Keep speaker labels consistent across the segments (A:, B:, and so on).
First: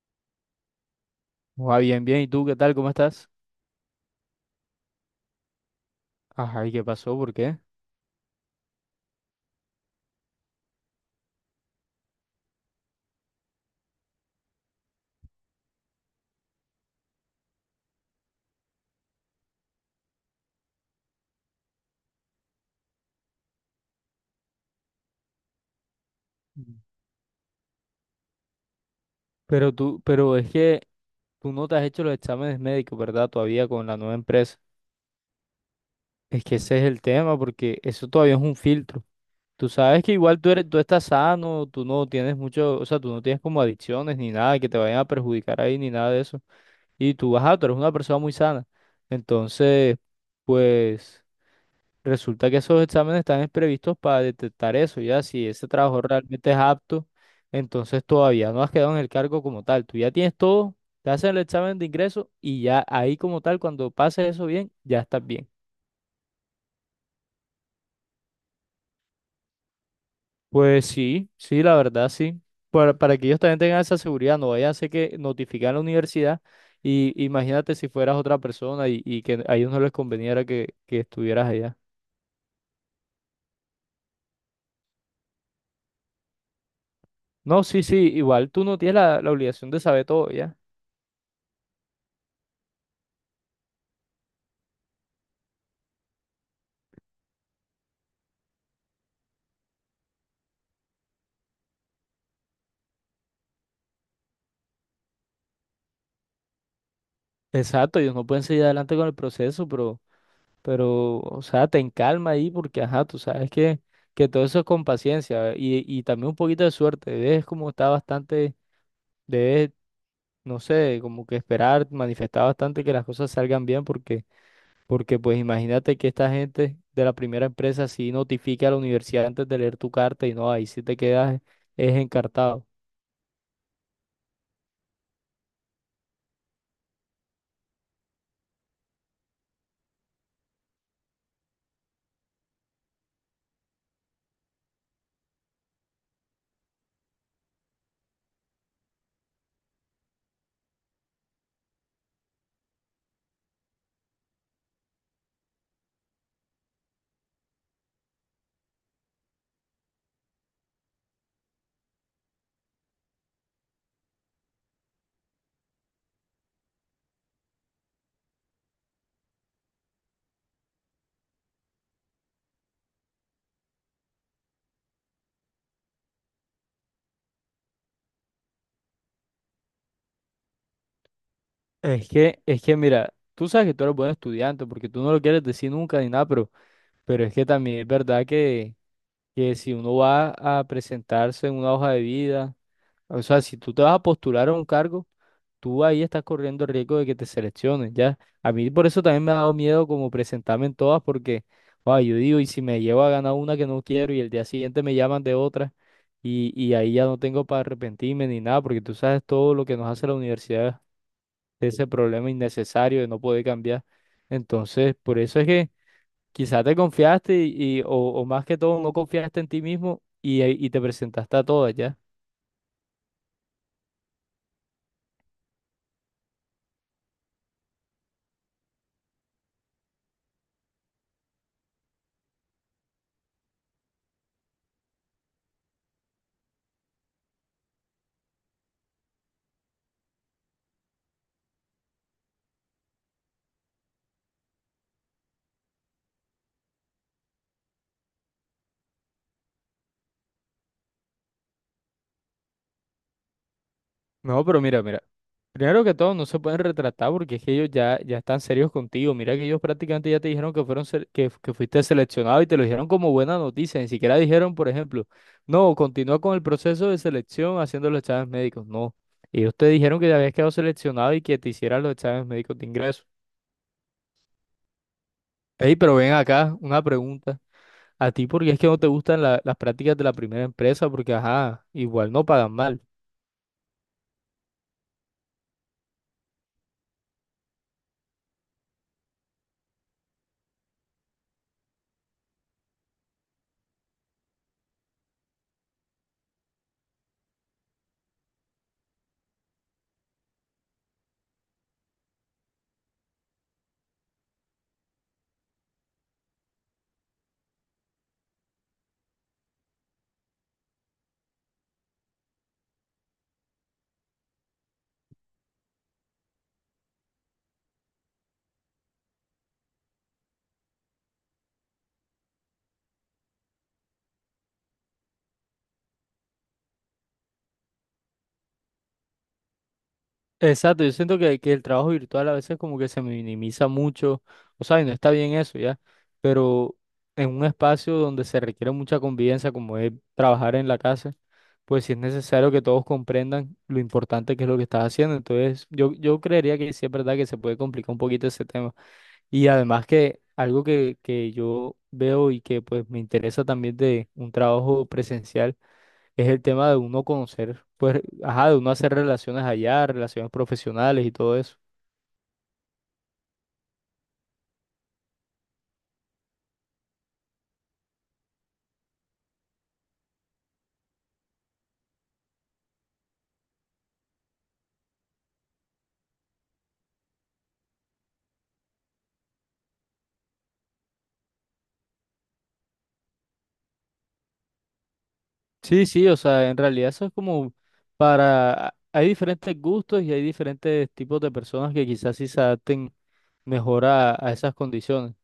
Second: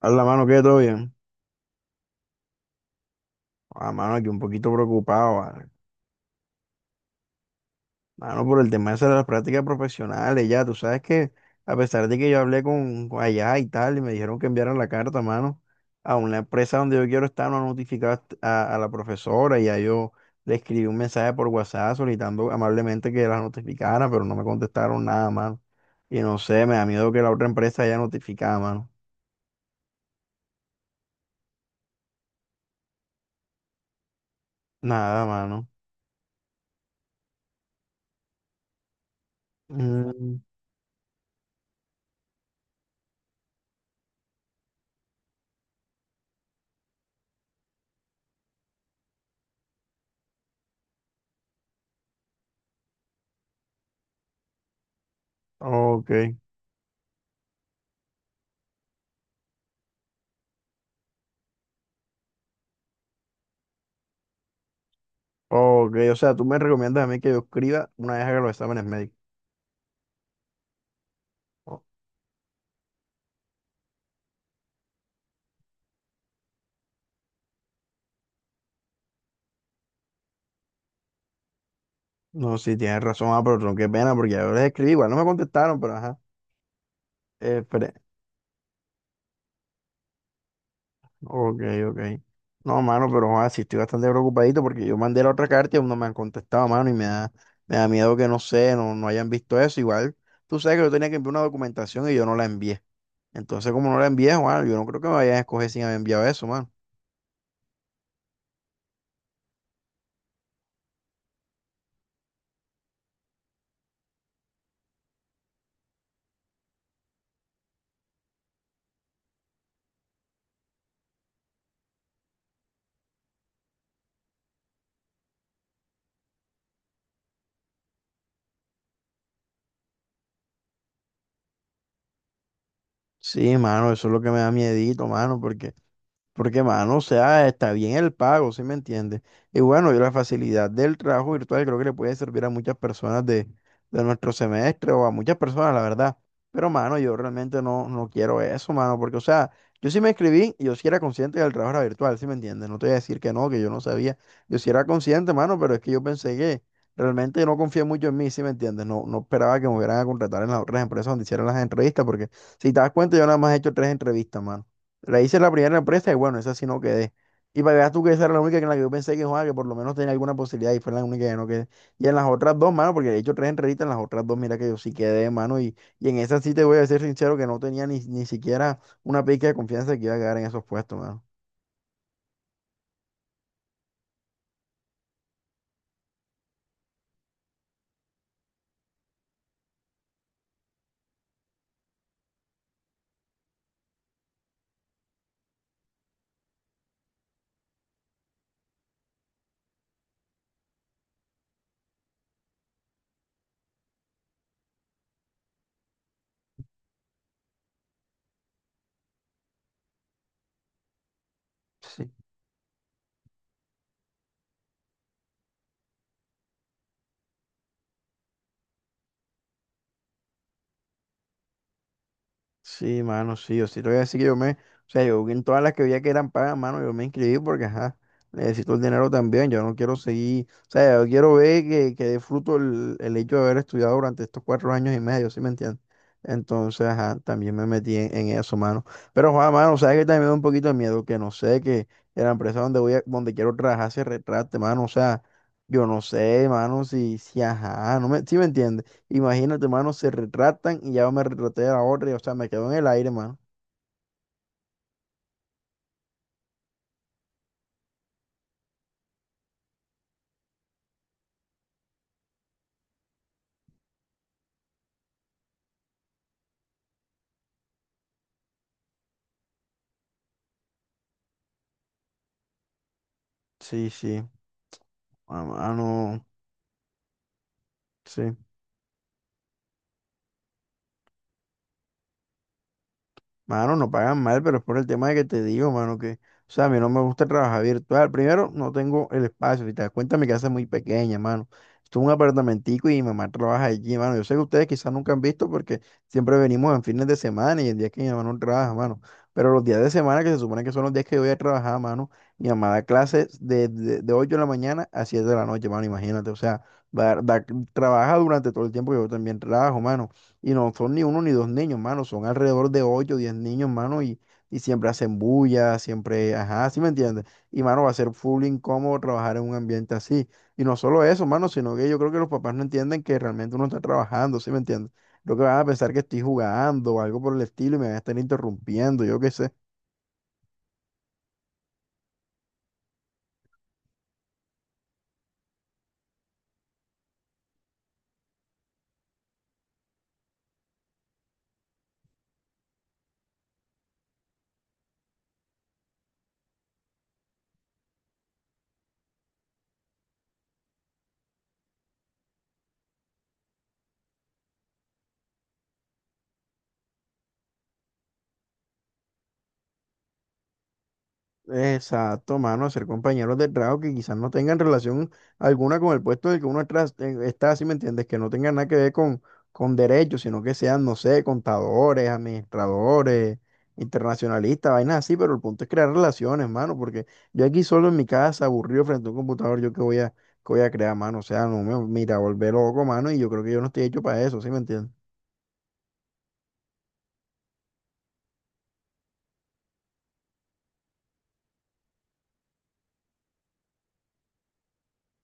A: A la mano, ¿qué? ¿Todo bien?
B: Va bien, bien. ¿Y tú qué tal? ¿Cómo estás?
A: A mano, aquí un poquito preocupado, ¿vale?
B: Ajá, ¿y qué pasó? ¿Por qué?
A: Mano, por el tema ese de las prácticas profesionales, ya. Tú sabes que, a pesar de que yo hablé con allá y tal, y me dijeron que enviaran la carta, mano, a una empresa donde yo quiero estar, no han notificado a la profesora, y ya yo le escribí un mensaje por WhatsApp solicitando amablemente que la notificara, pero no me contestaron nada, mano. Y no sé,
B: Mm.
A: me da miedo que la otra empresa haya notificado, mano.
B: Pero es que tú no te has hecho los exámenes médicos, ¿verdad? Todavía con la nueva empresa.
A: Nada, mano.
B: Es que ese es el tema, porque eso todavía es un filtro. Tú sabes que igual
A: Mm,
B: tú eres, tú estás sano, tú no tienes mucho, o sea, tú no tienes como adicciones ni nada que te vayan a perjudicar ahí ni nada de eso. Y tú, vas tú eres una persona muy sana. Entonces, pues. Resulta que esos exámenes están previstos para detectar eso, ya si ese trabajo
A: ok.
B: realmente es apto, entonces todavía no has quedado en el cargo como tal. Tú ya tienes todo, te hacen el examen de ingreso y ya ahí como tal, cuando pases eso bien, ya estás bien.
A: Ok, o sea, tú me recomiendas a mí que yo escriba una vez haga los exámenes médicos.
B: Pues sí, sí, la
A: Oh.
B: verdad sí. Para que ellos también tengan esa seguridad, no vaya a ser que notifican a la universidad y imagínate si fueras otra persona y, que a ellos no les conveniera que, estuvieras allá.
A: No, sí, tienes razón, ah, pero tronco, qué pena, porque yo les escribí, igual no me contestaron, pero ajá.
B: No, sí,
A: Esperé.
B: sí, igual tú no tienes la, la obligación de saber todo, ¿ya?
A: Ok, ok. No, mano, pero ah, sí estoy bastante preocupadito porque yo mandé la otra carta y aún no me han contestado, mano, me da miedo que no sé, no hayan visto eso. Igual, tú sabes que yo tenía que enviar una documentación y yo no la envié. Entonces, como no la envié, Juan, yo no creo que me vayan a escoger sin haber enviado eso, mano.
B: Exacto, ellos no pueden seguir adelante con el proceso, pero, o sea, ten calma ahí porque, ajá, tú sabes que todo eso es con paciencia y también un poquito de suerte. Debes como estar bastante, debes, no sé, como que esperar, manifestar bastante que las cosas salgan bien porque, porque pues imagínate que esta gente de la primera empresa sí notifica a la universidad antes de leer tu carta y no, ahí sí te quedas, es encartado.
A: Sí, mano, eso es lo que me da miedito, mano, porque porque, mano, o sea, está bien el pago, ¿sí me entiendes? Y bueno, y la facilidad del trabajo virtual creo que le puede servir a muchas personas de nuestro semestre o a muchas personas, la verdad. Pero, mano, yo realmente no quiero eso, mano, porque, o sea, yo sí me inscribí y yo sí era consciente del trabajo era virtual, ¿sí me entiendes? No te voy a decir que no, que yo no sabía. Yo sí era consciente, mano, pero es que yo pensé que realmente no confié mucho en mí, ¿sí me entiendes? No, no esperaba que me hubieran a contratar en las otras empresas donde hicieran las entrevistas, porque si te das cuenta, yo nada más he hecho tres entrevistas, mano. La hice en la primera empresa y bueno, esa sí no quedé. Y para que veas tú que esa era la única en la que yo pensé que, jugaba que por lo menos tenía alguna posibilidad y fue la única que no quedé. Y en las otras dos, mano, porque he hecho tres entrevistas, en las otras dos, mira que yo sí quedé, mano, y en esa sí te voy a ser sincero que no tenía ni siquiera una pizca de confianza de que iba a quedar en esos puestos, mano.
B: Es que mira, tú sabes que tú eres buen estudiante porque tú no lo quieres decir nunca ni nada, pero... Pero es que también es verdad que si uno va a presentarse en una hoja de vida, o sea, si tú te vas a postular a un cargo, tú ahí estás corriendo el riesgo de que te seleccionen, ¿ya? A mí por eso también me ha dado miedo como presentarme en todas, porque, wow, yo digo, y si me llevo a ganar una que no quiero y el día siguiente me llaman de otra, y, ahí ya no tengo para arrepentirme ni nada, porque tú sabes todo lo que nos hace la universidad, ese
A: Sí.
B: problema innecesario de no poder cambiar. Entonces, por eso es que... Quizá te confiaste y, o más que todo no confiaste en ti mismo y te presentaste a todas ya.
A: Sí, mano, sí, yo sí te voy a decir que yo me, o sea, yo en todas las que veía que eran pagas, mano, yo me inscribí porque, ajá, necesito el dinero también, yo no quiero seguir, o sea, yo quiero ver que dé fruto el hecho de haber estudiado durante estos cuatro años y medio, ¿sí me entiendes? Entonces, ajá, también me metí en eso, mano. Pero, Juan, mano, sabes que también me da un poquito de miedo, que no sé, que la empresa donde voy a, donde quiero trabajar se retrate, mano, o sea, yo no sé, mano, si, si, ajá, no me, ¿sí me entiendes? Imagínate, mano, se retratan y ya me retraté a la otra y, o sea, me quedo en el aire, mano.
B: No, pero mira, mira. Primero que todo, no se pueden retratar porque es que ellos ya, ya están serios contigo. Mira que ellos prácticamente ya te dijeron que que, fuiste seleccionado y te lo dijeron como buena noticia. Ni siquiera dijeron, por ejemplo, no, continúa con el proceso de selección haciendo los exámenes médicos. No. Ellos te dijeron que ya habías quedado seleccionado y que te hicieran los exámenes médicos de ingreso.
A: Sí, sí, ah,
B: Ey, pero ven
A: mano,
B: acá, una pregunta. A ti
A: sí.
B: porque es que no te gustan las prácticas de la primera empresa, porque ajá, igual no pagan mal.
A: Mano, no pagan mal, pero es por el tema de que te digo, mano, que, o sea, a mí no me gusta trabajar virtual. Primero, no tengo el espacio. Si te das cuenta, mi casa es muy pequeña, mano. Esto es un apartamentico y mi mamá trabaja allí, mano. Yo sé que ustedes quizás nunca han visto porque siempre venimos en fines de semana y en días que mi mamá no trabaja, mano. Pero los días de semana, que se supone que son los días que yo voy a trabajar, mano, mi mamá da clases de 8 de la mañana a 7 de la noche, mano, imagínate. O sea, va- da- trabaja durante todo el tiempo que yo también trabajo, mano. Y no son ni uno ni dos niños, mano, son alrededor de ocho o diez niños, mano, y siempre hacen bulla, siempre, ajá, ¿sí me entiendes? Y, mano, va a ser full incómodo trabajar en un ambiente así. Y no solo eso, mano, sino que yo creo que los papás no entienden que realmente uno está trabajando, ¿sí me entiendes? Lo que van a pensar que estoy jugando o algo por el estilo y me van a estar interrumpiendo, yo qué sé.
B: Exacto, yo siento que el trabajo virtual a veces como que se minimiza mucho, o sea, y no está bien eso ya, pero en un espacio donde se requiere mucha convivencia, como es trabajar en la casa, pues sí es necesario que todos comprendan lo importante que es lo que estás haciendo. Entonces, yo creería que sí es verdad que se puede complicar un poquito ese tema. Y además que algo que yo veo y que pues me interesa también de un trabajo presencial es el tema de uno conocer, pues, ajá, de uno hacer relaciones allá, relaciones profesionales y todo eso.
A: Exacto, mano, ser compañeros de trabajo que quizás no tengan relación alguna con el puesto del que está, si me entiendes, que no tengan nada que ver con derechos, sino que sean, no sé, contadores, administradores, internacionalistas, vainas así, pero el punto es crear relaciones, mano, porque yo aquí solo en mi casa, aburrido frente a un computador, yo qué voy a crear, mano, o sea, no me, mira, volver loco, mano, y yo creo que yo no estoy hecho para eso, ¿sí me entiendes?
B: Sí, sí, o sea, en realidad eso es como para, hay diferentes gustos y hay diferentes tipos de personas que quizás sí se adapten mejor a, esas condiciones.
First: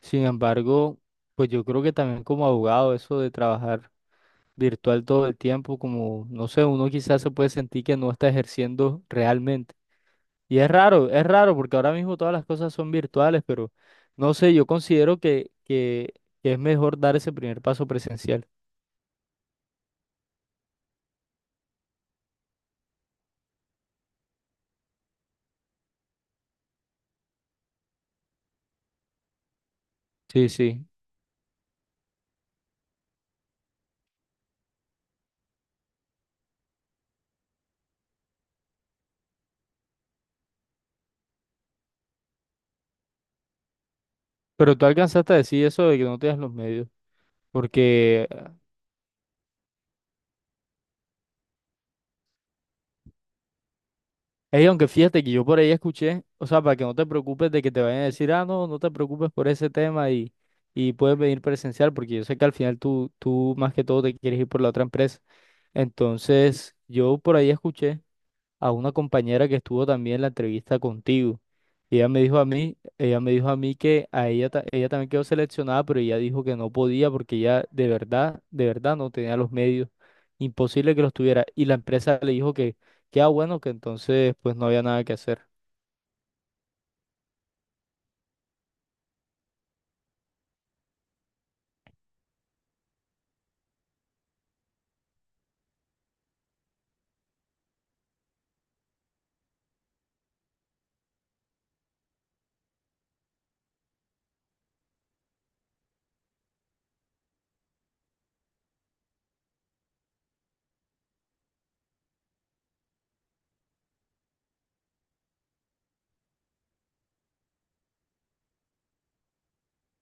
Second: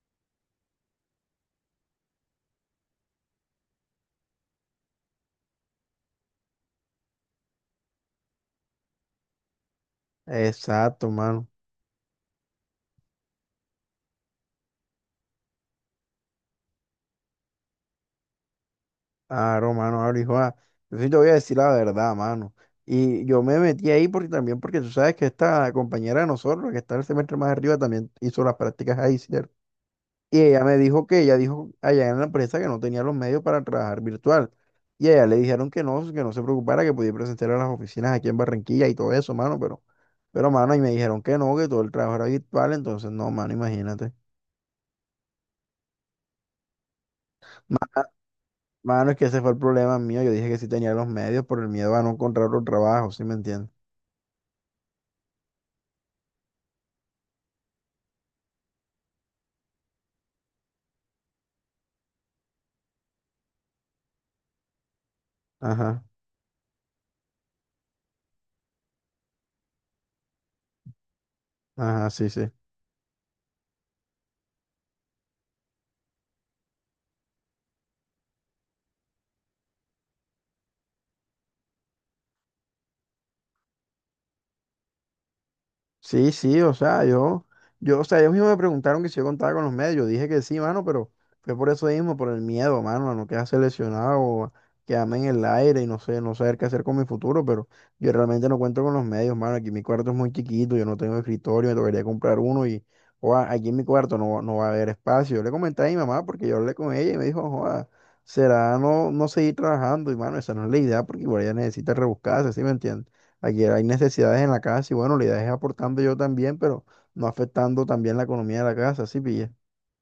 B: Sin embargo, pues yo creo que también como abogado eso de trabajar virtual todo el tiempo, como, no sé, uno quizás se puede sentir que no está ejerciendo realmente. Y
A: Exacto,
B: es
A: mano.
B: raro porque ahora mismo todas las cosas son virtuales, pero no sé, yo considero que es mejor dar ese primer paso presencial.
A: Claro, mano, ahora hijo, ah, yo sí te voy a decir la verdad, mano. Y yo me metí ahí porque también, porque tú sabes que esta compañera de nosotros, que está el semestre más arriba, también hizo las prácticas ahí, ¿cierto? Y
B: Sí,
A: ella me
B: sí.
A: dijo que ella dijo allá en la empresa que no tenía los medios para trabajar virtual. Y a ella le dijeron que no se preocupara, que podía presentar a las oficinas aquí en Barranquilla y todo eso, mano, pero, mano, y me dijeron que no, que todo el trabajo era virtual, entonces no, mano, imagínate.
B: Pero tú alcanzaste a decir eso de que no tienes los medios.
A: Ma-
B: Porque,
A: Mano, es que ese fue el problema mío. Yo dije que sí tenía los medios por el miedo a no encontrar otro trabajo, ¿sí me entiendes?
B: ey, aunque fíjate que yo por ahí escuché, o sea, para que no te preocupes de que te vayan a decir, ah, no, no te preocupes por ese tema y puedes venir presencial, porque yo sé que al final tú, tú más que todo te quieres ir por la otra empresa.
A: Ajá,
B: Entonces, yo por ahí escuché a una compañera que estuvo también en la entrevista contigo. Y ella
A: ajá,
B: me
A: sí,
B: dijo a
A: sí.
B: mí, ella me dijo a mí que a ella, ella también quedó seleccionada, pero ella dijo que no podía porque ella de verdad no tenía los medios. Imposible que los tuviera. Y la empresa le dijo que ah, bueno, que entonces pues no había nada que hacer.
A: Sí, sí, o sea, yo, o sea, ellos mismos me preguntaron que si yo contaba con los medios. Yo dije que sí, mano, pero fue por eso mismo, por el miedo, mano, a no quedar seleccionado, o a quedarme en el aire y no sé, no saber qué hacer con mi futuro, pero yo realmente no cuento con los medios, mano. Aquí mi cuarto es muy chiquito, yo no tengo escritorio, me tocaría comprar uno y, joda, aquí en mi cuarto no, no va a haber espacio. Yo le comenté a mi mamá porque yo hablé con ella y me dijo, joda, será no, no seguir trabajando y, mano, esa no es la idea porque igual ella necesita rebuscarse, ¿sí me entiendes? Aquí hay necesidades en la casa y bueno, la idea es aportando yo también, pero no afectando también la economía de la casa, ¿sí pilla?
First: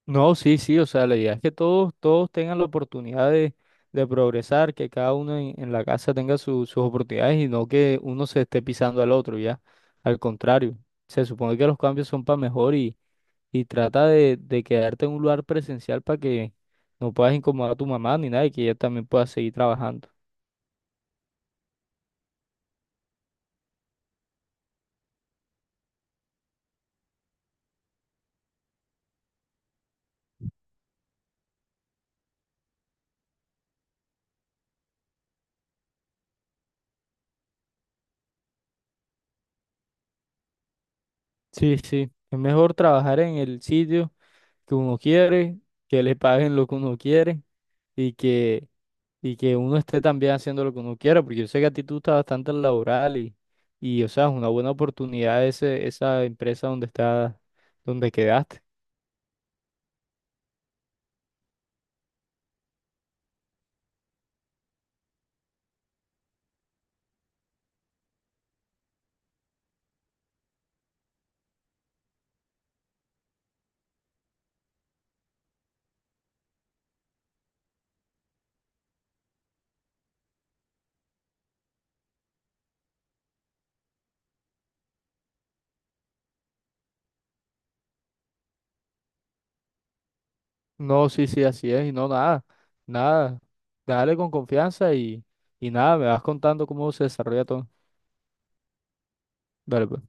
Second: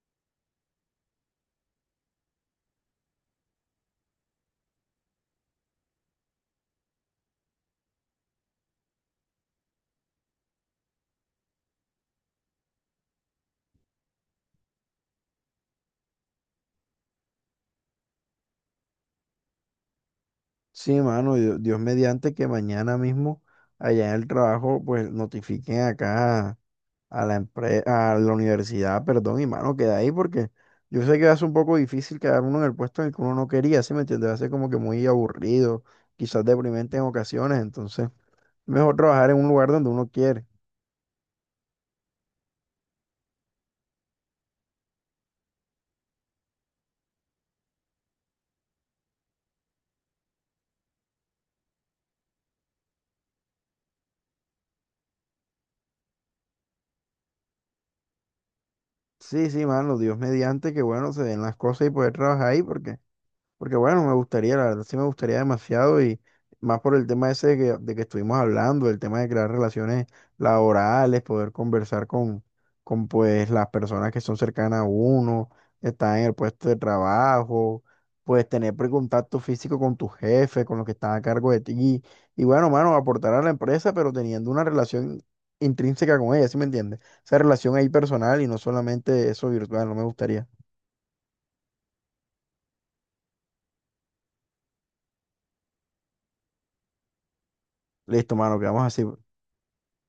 B: No, sí, sí, o sea, la idea es que todos, todos tengan la oportunidad de progresar, que cada uno en la casa tenga sus oportunidades y no que uno se esté pisando al otro, ya. Al contrario, se supone que los cambios son para mejor y trata de quedarte en un lugar presencial para que no puedas incomodar a tu mamá ni nada y que ella también pueda seguir trabajando.
A: Sí, mano, Dios, Dios mediante que mañana mismo allá en el trabajo pues notifiquen acá a la empresa, a la universidad, perdón, y mano, queda ahí porque yo sé que va a ser un poco difícil quedar uno en el puesto en el que uno no quería, ¿sí me entiendes? Va a ser como que muy aburrido, quizás deprimente en ocasiones, entonces mejor trabajar en un lugar donde uno quiere.
B: Sí, sí, es mejor trabajar en el sitio que uno quiere, que le paguen lo que uno quiere y que que uno esté también haciendo lo que uno quiera, porque yo sé que a ti tú estás bastante laboral y o sea, es una buena oportunidad ese, esa empresa donde está, donde quedaste.
A: Sí, sí, mano, Dios mediante que bueno, se den las cosas y poder trabajar ahí porque... Porque bueno, me gustaría, la verdad sí me gustaría demasiado y más por el tema ese de que estuvimos hablando, el tema de crear relaciones laborales, poder conversar con pues las personas que son cercanas a uno, están en el puesto de trabajo, pues tener contacto físico con tu jefe, con los que están a cargo de ti y, bueno, mano, aportar a la empresa, pero teniendo una relación intrínseca con ella, ¿sí me entiendes? Esa relación ahí personal y no solamente eso virtual, no me gustaría.
B: No, sí, sí, así es, y no, nada, nada. Dale con confianza y nada, me vas contando cómo se desarrolla todo.
A: Listo, mano, quedamos así.
B: Dale, pues.